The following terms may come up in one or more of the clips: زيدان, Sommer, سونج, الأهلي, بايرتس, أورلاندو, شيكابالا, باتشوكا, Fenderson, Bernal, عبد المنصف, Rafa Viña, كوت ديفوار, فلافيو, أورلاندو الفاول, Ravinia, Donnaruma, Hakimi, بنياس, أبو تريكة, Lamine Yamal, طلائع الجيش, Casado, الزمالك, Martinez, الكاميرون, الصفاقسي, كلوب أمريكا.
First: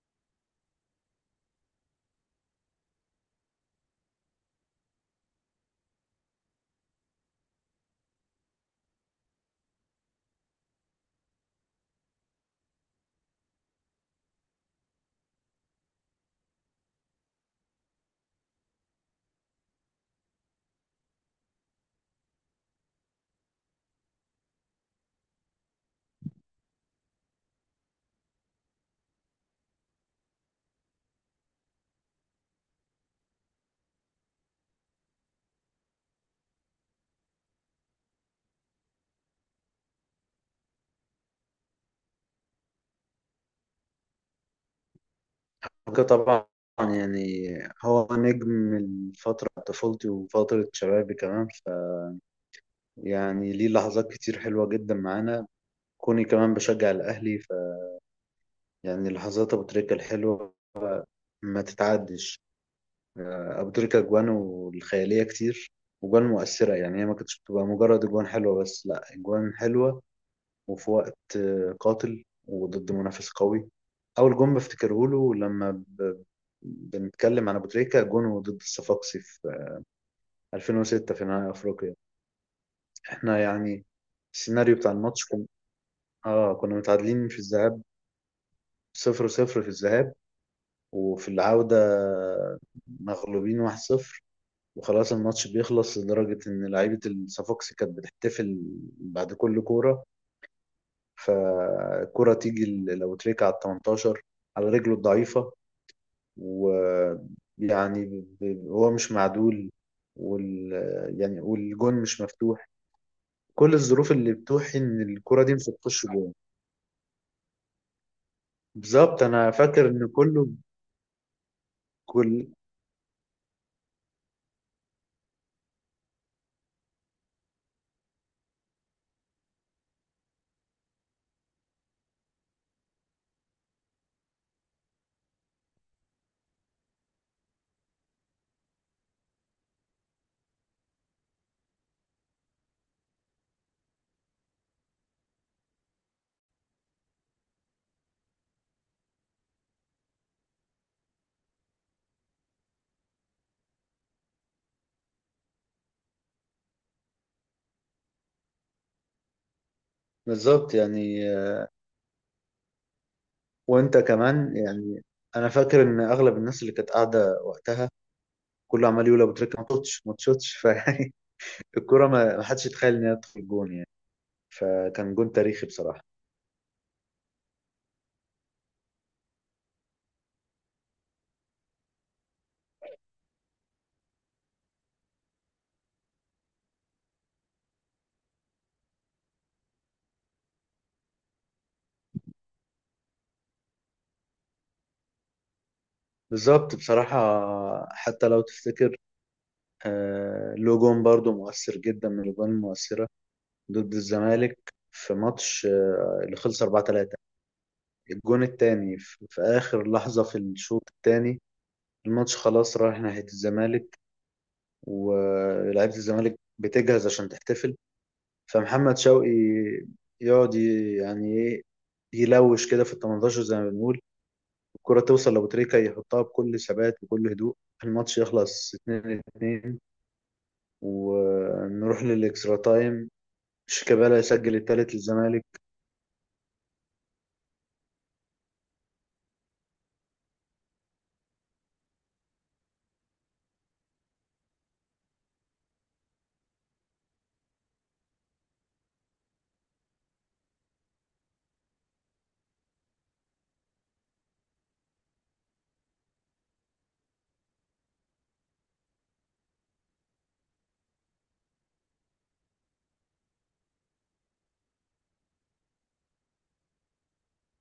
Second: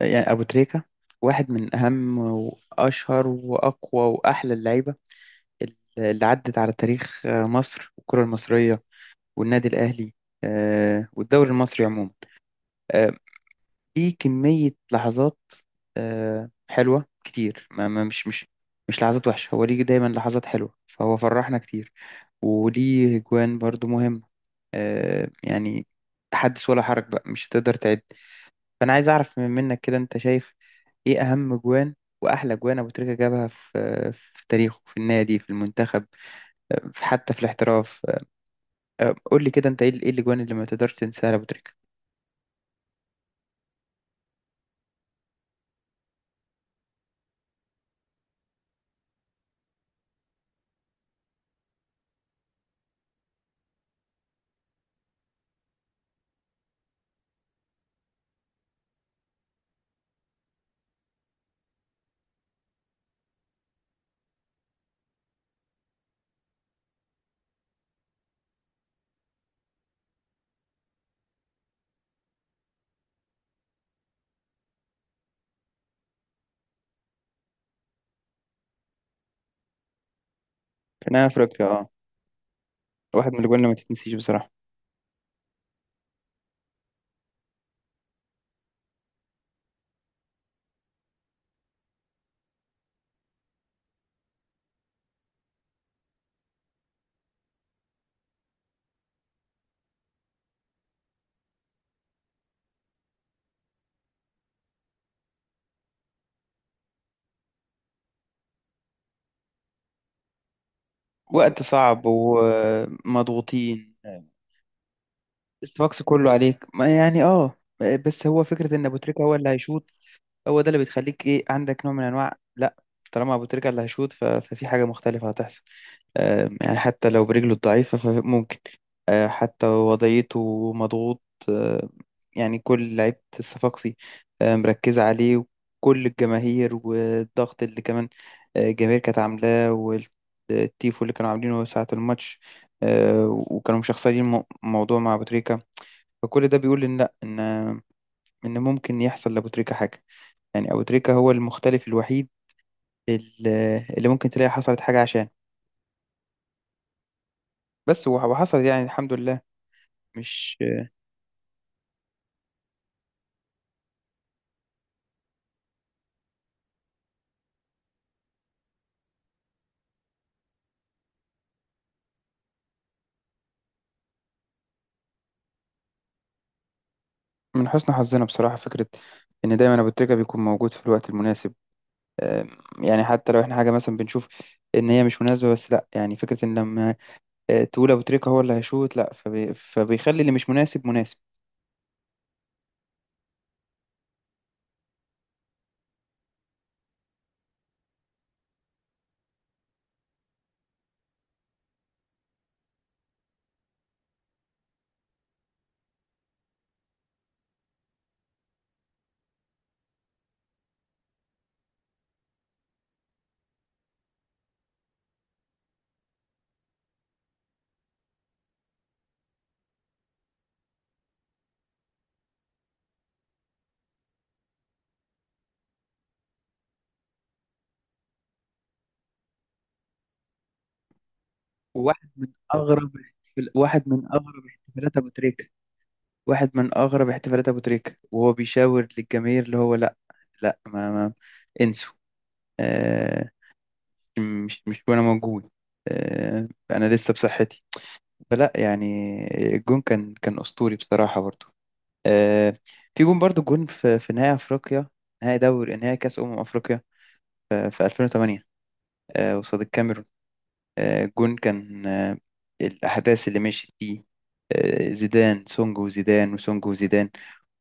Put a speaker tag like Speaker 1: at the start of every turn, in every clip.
Speaker 1: يعني أبو تريكة واحد من أهم وأشهر وأقوى وأحلى اللعيبة اللي عدت على تاريخ مصر والكرة المصرية والنادي الأهلي، آه، والدوري المصري عموما. آه، في كمية لحظات حلوة كتير، مش لحظات وحشة، هو ليه دايما لحظات حلوة، فهو فرحنا كتير. وليه جوان برضو مهم، يعني حدث ولا حرج بقى، مش هتقدر تعد. فأنا عايز أعرف منك كده، أنت شايف ايه اهم جوان واحلى جوان ابو تريكة جابها في تاريخه، في النادي، في المنتخب، حتى في الاحتراف. قول لي كده، انت ايه إيه الاجوان اللي ما تقدرش تنساها لابو تريكة؟
Speaker 2: طبعا، يعني هو نجم من فترة طفولتي وفترة شبابي كمان. فيعني ليه لحظات كتير حلوة جدا معانا، كوني كمان بشجع الأهلي. فيعني لحظات أبو تريكة الحلوة ما تتعدش. أبو تريكة أجوانه الخيالية كتير، وأجوان مؤثرة. يعني هي ما كانتش بتبقى مجرد أجوان حلوة بس، لأ، أجوان حلوة وفي وقت قاتل وضد منافس قوي. أول جون بفتكره له لما بنتكلم عن أبو تريكة جونه ضد الصفاقسي في
Speaker 1: في
Speaker 2: 2006 في
Speaker 1: نهاية
Speaker 2: نهائي
Speaker 1: افريقيا، اه،
Speaker 2: افريقيا.
Speaker 1: واحد من
Speaker 2: احنا
Speaker 1: الاجوان اللي ما
Speaker 2: يعني
Speaker 1: تتنسيش بصراحة.
Speaker 2: السيناريو بتاع الماتش كنا متعادلين في الذهاب، 0-0 في الذهاب، وفي العودة مغلوبين 1-0. وخلاص الماتش بيخلص لدرجة إن لعيبة الصفاقسي كانت بتحتفل بعد كل كورة. فالكرة تيجي لو تريكة على التمنتاشر، على رجله الضعيفة. ويعني هو مش معدول، وال يعني
Speaker 1: وقت
Speaker 2: والجون
Speaker 1: صعب
Speaker 2: مش مفتوح، كل
Speaker 1: ومضغوطين،
Speaker 2: الظروف اللي بتوحي ان الكرة دي مش
Speaker 1: الستوكس
Speaker 2: هتخش
Speaker 1: كله
Speaker 2: جوه.
Speaker 1: عليك، ما يعني اه، بس هو فكرة ان ابو
Speaker 2: بالظبط،
Speaker 1: تريكة هو اللي
Speaker 2: انا فاكر
Speaker 1: هيشوط،
Speaker 2: ان كله
Speaker 1: هو ده اللي بيخليك ايه، عندك نوع من انواع
Speaker 2: كل
Speaker 1: لا، طالما ابو تريكة اللي هيشوط ففي حاجة مختلفة هتحصل. يعني حتى لو برجله الضعيفة فممكن، حتى وضعيته مضغوط، آه، يعني كل لعيبة الصفاقسي مركزة عليه، وكل الجماهير والضغط اللي كمان، الجماهير كانت عاملاه، والتيفو اللي كانوا عاملينه ساعة الماتش، وكانوا مشخصنين الموضوع مع أبو تريكة. فكل ده بيقول إن لأ، إن ممكن يحصل لأبو تريكة حاجة، يعني أبو تريكة هو المختلف الوحيد اللي ممكن تلاقي حصلت حاجة عشان، بس وحصلت يعني الحمد لله، مش
Speaker 2: بالظبط. يعني وانت كمان يعني انا فاكر ان اغلب الناس اللي كانت قاعده وقتها كله عمال يقول ابو تريكه ما تشوتش ما تشوتش فيعني الكرة ما حدش يتخيل انها تدخل جون يعني. فكان جون تاريخي بصراحه.
Speaker 1: من حسن حظنا بصراحة. فكرة إن دايما أبو تريكة بيكون موجود في الوقت المناسب، أم، يعني حتى لو إحنا حاجة مثلا بنشوف إن هي مش مناسبة، بس لأ، يعني فكرة إن لما تقول أبو تريكة هو اللي هيشوط، لأ فبيخلي اللي مش مناسب مناسب.
Speaker 2: بالظبط بصراحه، حتى لو تفتكر له جون برضه مؤثر جدا من الجوان المؤثره، ضد الزمالك في ماتش اللي خلص 4-3، الجون التاني في آخر لحظة في الشوط التاني. الماتش خلاص رايح ناحية الزمالك، ولاعيبة الزمالك بتجهز عشان تحتفل، فمحمد شوقي يقعد يعني ايه، يلوش كده في ال 18 زي ما بنقول. الكرة توصل لأبو تريكة، يحطها بكل ثبات وكل هدوء، الماتش يخلص 2-2، ونروح
Speaker 1: وواحد من
Speaker 2: للإكسترا تايم.
Speaker 1: واحد من
Speaker 2: شيكابالا
Speaker 1: أغرب
Speaker 2: يسجل التالت
Speaker 1: احتفالات أبو تريكة،
Speaker 2: للزمالك.
Speaker 1: واحد من أغرب احتفالات أبو تريكة، وهو بيشاور للجماهير اللي هو لأ، لأ، ما انسوا، أه، مش مش وأنا موجود، أنا لسه بصحتي. فلا يعني، الجون كان اسطوري بصراحه برضو. آه، في جون برضو، جون في نهائي افريقيا، نهائي كاس افريقيا في 2008، قصاد الكاميرون. جون كان، الاحداث اللي مشيت فيه، زيدان سونج وزيدان، وسونج وزيدان،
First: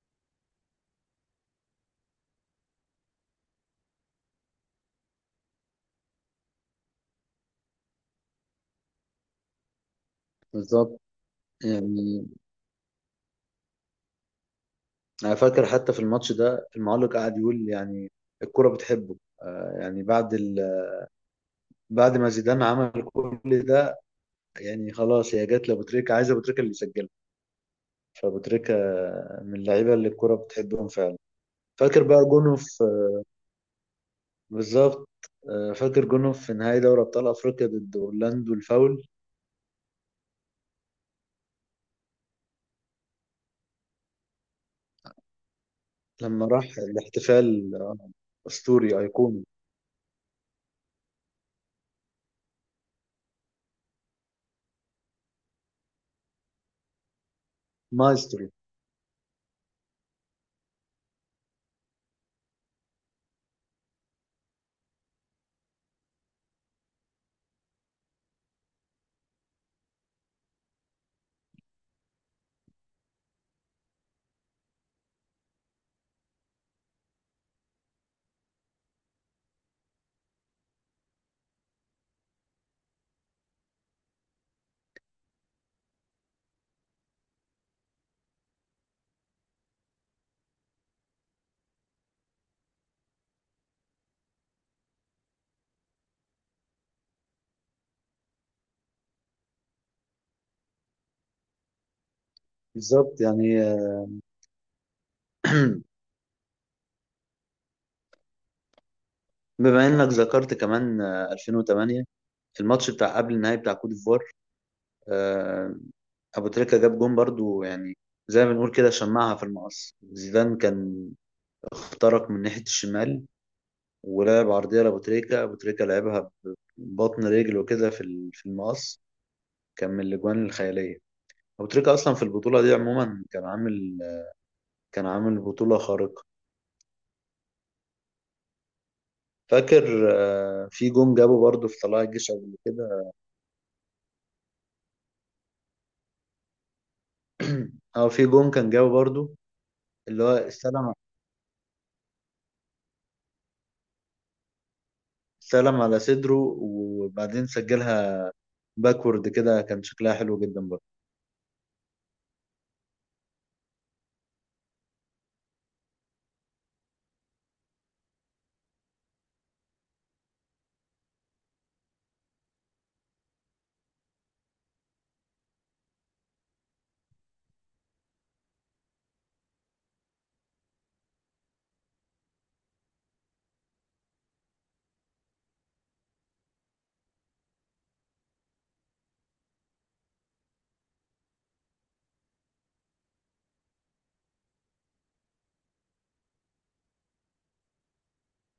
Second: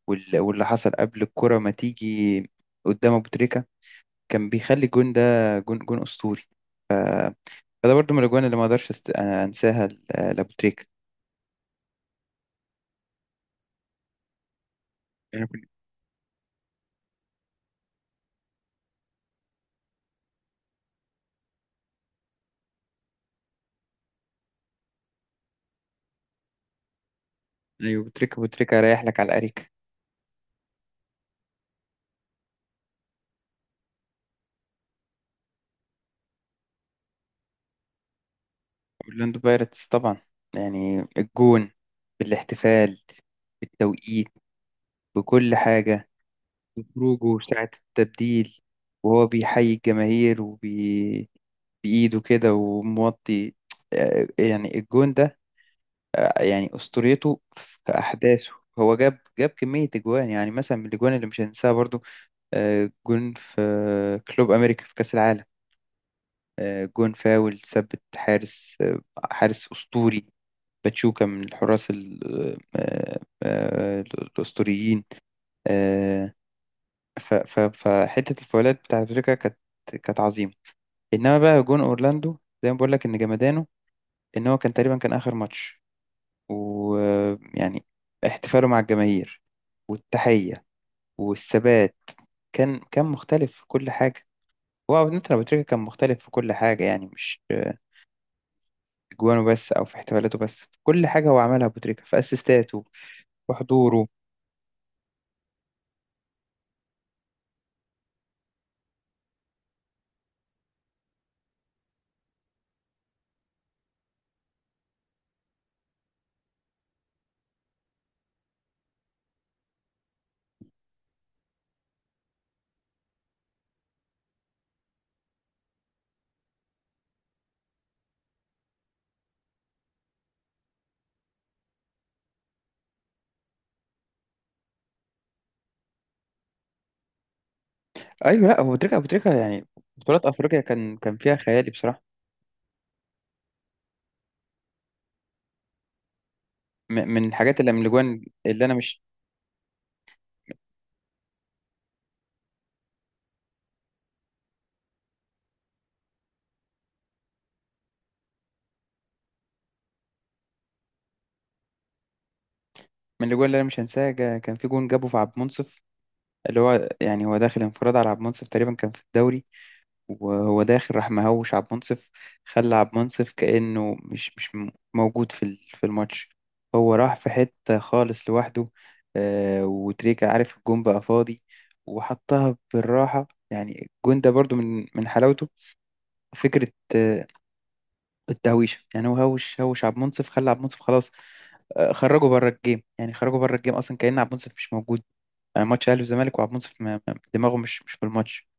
Speaker 1: واللي حصل قبل الكره ما تيجي قدام ابو تريكه كان بيخلي الجون ده جون اسطوري. ف- فده برضو من الاجوان اللي ما اقدرش انساها لابو تريكه.
Speaker 2: بالظبط يعني، انا فاكر حتى في الماتش ده المعلق قعد يقول يعني الكرة بتحبه. يعني بعد ما زيدان عمل كل ده، يعني خلاص هي جت لابو تريكة، عايز ابو تريكة اللي يسجلها.
Speaker 1: ايوه،
Speaker 2: فابو
Speaker 1: بتريكا
Speaker 2: تريكة
Speaker 1: بتريكا رايح لك على
Speaker 2: من
Speaker 1: الاريكه.
Speaker 2: اللعيبة اللي الكرة بتحبهم فعلا. فاكر بقى جونه في بالظبط، فاكر جونه في نهائي دوري ابطال افريقيا ضد اورلاندو الفاول
Speaker 1: اورلاندو بايرتس طبعا، يعني الجون، بالاحتفال، بالتوقيت، بكل حاجه،
Speaker 2: لما راح
Speaker 1: بخروجه ساعه
Speaker 2: الاحتفال.
Speaker 1: التبديل،
Speaker 2: اسطوري
Speaker 1: وهو
Speaker 2: ايقوني،
Speaker 1: بيحيي الجماهير بايده كده وموطي. يعني الجون ده، يعني اسطوريته في
Speaker 2: مايسترو.
Speaker 1: احداثه. هو جاب كميه اجوان، يعني مثلا من الاجوان اللي مش هننساها برضو، جون في كلوب امريكا في كاس العالم، جون فاول ثبت حارس، حارس اسطوري، باتشوكا من الحراس الأسطوريين. آه، فحتة الفاولات بتاعت باتشوكا كانت عظيمة. إنما بقى جون أورلاندو، زي ما بقول لك إن جمدانه، إن هو كان تقريبا كان آخر ماتش، ويعني احتفاله مع الجماهير والتحية والثبات كان مختلف في كل حاجة. هو عودة أبو تريكة كان مختلف في كل حاجة، يعني مش في جوانه بس أو في احتفالاته بس، في كل حاجة هو عملها أبو تريكة، في أسيستاته،
Speaker 2: بالظبط
Speaker 1: في
Speaker 2: يعني.
Speaker 1: حضوره.
Speaker 2: بما انك ذكرت كمان 2008، في الماتش بتاع قبل النهائي بتاع كوت ديفوار، آه، ابو تريكة جاب جون برضو. يعني زي ما بنقول كده، شمعها في المقص. زيدان كان اخترق من ناحية الشمال ولعب عرضية لابو تريكة، ابو تريكة لعبها ببطن رجله كده في في المقص. كان من الاجوان الخيالية. ابو تريكة اصلا في البطولة دي عموما كان عامل بطولة خارقة.
Speaker 1: ايوه، لا، ابو تريكه يعني
Speaker 2: فاكر
Speaker 1: بطولات افريقيا
Speaker 2: في
Speaker 1: كان
Speaker 2: جون
Speaker 1: كان فيها
Speaker 2: جابه برضو
Speaker 1: خيالي
Speaker 2: في
Speaker 1: بصراحه.
Speaker 2: طلائع الجيش قبل كده.
Speaker 1: من
Speaker 2: اه،
Speaker 1: الاجوان
Speaker 2: في جون
Speaker 1: اللي
Speaker 2: كان
Speaker 1: انا
Speaker 2: جابه
Speaker 1: مش،
Speaker 2: برضو، اللي هو استلم، سلم على صدره وبعدين سجلها باكورد كده، كان شكلها حلو جدا برضه.
Speaker 1: من الاجوان اللي انا مش هنساها، كان في جون جابه في عبد المنصف، اللي هو يعني هو داخل انفراد على عبد المنصف تقريبا، كان في الدوري، وهو داخل راح مهوش عبد المنصف، خلى عبد المنصف كانه مش مش م- موجود في في الماتش. هو راح في حته خالص لوحده، وتريكه عارف الجون بقى فاضي، وحطها بالراحه. يعني الجون ده برضو من حلاوته فكرة التهويشه، يعني هو هوش عبد المنصف، خلى عبد المنصف خلاص، خرجه بره الجيم، يعني خرجه بره الجيم اصلا، كأن عبد المنصف مش موجود. ماتش اهلي وزمالك وعبد المنصف دماغه مش في الماتش،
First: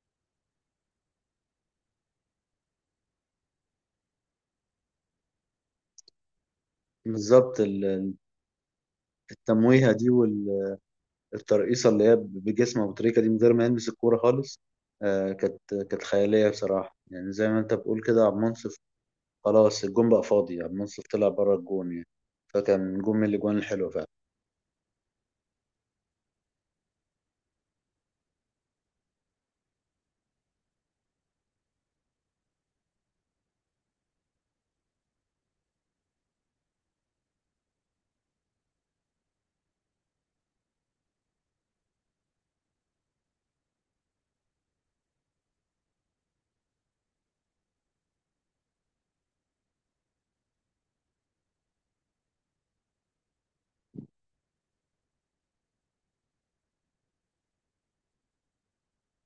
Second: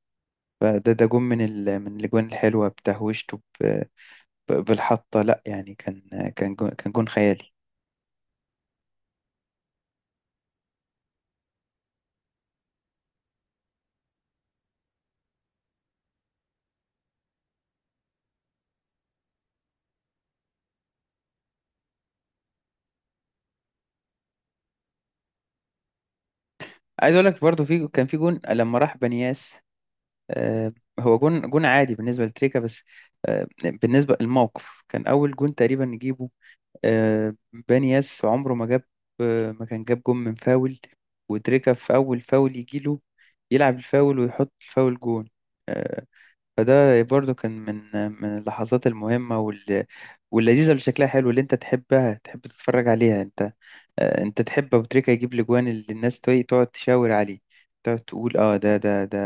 Speaker 1: فده ده جون من ال، من الاجوان الحلوه بتهويشته، ب، ب، بالحطه. لا يعني كان جون، كان جون خيالي.
Speaker 2: بالظبط، التمويهة دي والترقيصة اللي هي بجسمه بالطريقة دي من غير ما يلمس الكورة خالص، آه، كانت كانت خيالية بصراحة. يعني زي ما انت بتقول كده، عبد المنصف خلاص الجون بقى فاضي، عبد المنصف طلع بره الجون يعني. فكان جون من الاجوان الحلوة فعلا.
Speaker 1: عايز اقول لك برضو، في كان في جون لما راح بنياس، آه، هو جون عادي بالنسبه لتريكا، بس بالنسبه للموقف كان اول جون تقريبا نجيبه آه، بانياس عمره ما جاب، آه، ما كان جاب جون من فاول، ودريكا في أول فاول يجيله، يلعب الفاول ويحط الفاول جون. آه، فده برضو كان من من اللحظات المهمة واللذيذة، اللي شكلها حلو، اللي انت تحبها تحب تتفرج عليها. انت انت تحب أبو تريكة يجيب الاجوان اللي الناس تقعد تشاور عليه، تقعد تقول اه، ده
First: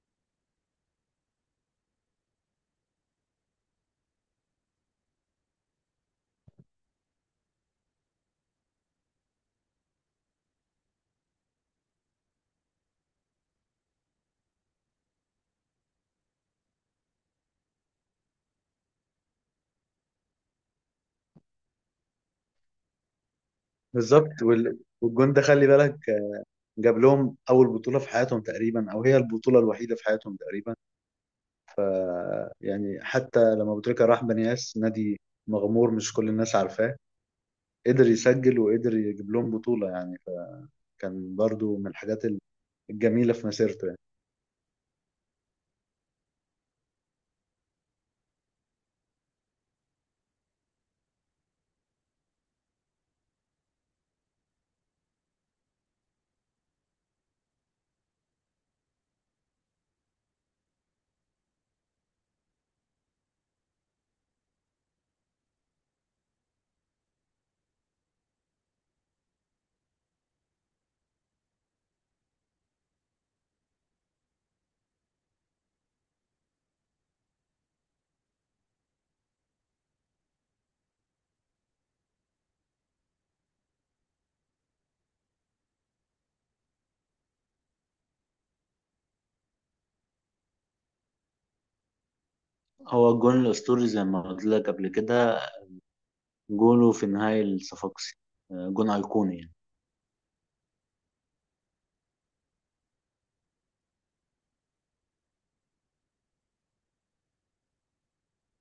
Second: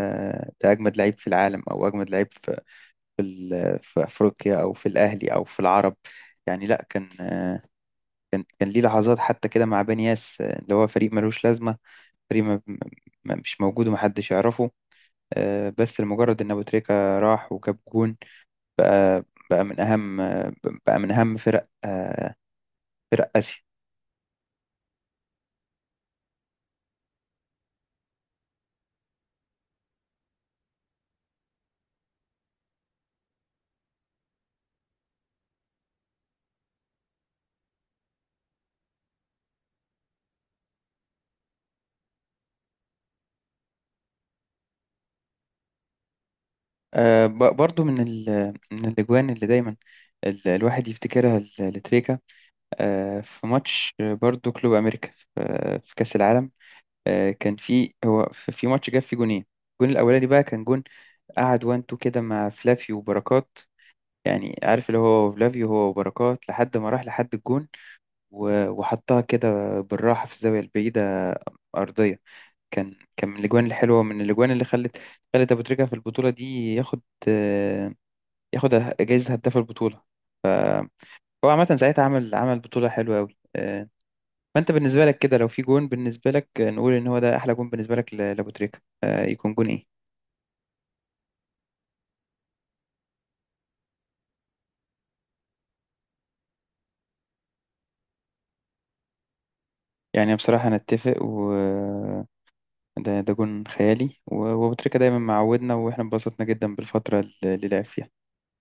Speaker 1: ده اجمد لعيب في العالم، او اجمد لعيب في، في افريقيا، او في الاهلي، او في العرب. يعني لا، كان كان ليه لحظات حتى كده مع بني ياس، اللي هو فريق ملوش لازمة، فريق مش موجود ومحدش يعرفه، بس لمجرد إن أبو تريكة راح وجاب جون، بقى، بقى من أهم بقى من أهم فرق فرق آسيا.
Speaker 2: بالظبط، والجون ده خلي بالك جاب لهم اول بطولة في حياتهم تقريبا، او هي البطولة الوحيدة في حياتهم تقريبا. يعني حتى لما أبو تريكة راح بنياس، نادي مغمور مش كل الناس عارفاه، قدر يسجل وقدر يجيب لهم بطولة يعني. فكان برضو من الحاجات الجميلة في مسيرته يعني.
Speaker 1: برضو من ال، من الأجوان اللي دايما الواحد يفتكرها لتريكا، في ماتش برضو كلوب أمريكا في في كأس العالم، كان في هو في ماتش جاب فيه جونين. الجون الأولاني بقى كان جون، قعد وانتو كده مع فلافي وبركات، يعني عارف، اللي هو فلافيو هو وبركات لحد ما راح لحد الجون، وحطها كده بالراحة في الزاوية البعيدة أرضية. كان من الأجوان الحلوة، من الأجوان اللي خلت أبو تريكة في البطولة دي ياخد، آه، ياخد جايزة هداف البطولة. هو عامة ساعتها عمل بطولة حلوة أوي. فأنت بالنسبة لك كده، لو في جون بالنسبة لك، نقول إن هو ده أحلى جون بالنسبة لك لأبو تريكة، يكون جون إيه؟
Speaker 2: هو الجون الأسطوري زي ما قلت لك قبل كده، جوله في نهاية الصفاقسي، جون أيقوني يعني.
Speaker 1: يعني بصراحة أنا أتفق، ده ده جون خيالي، وأبو تريكة دايما معودنا، واحنا انبسطنا جدا بالفترة اللي لعب فيها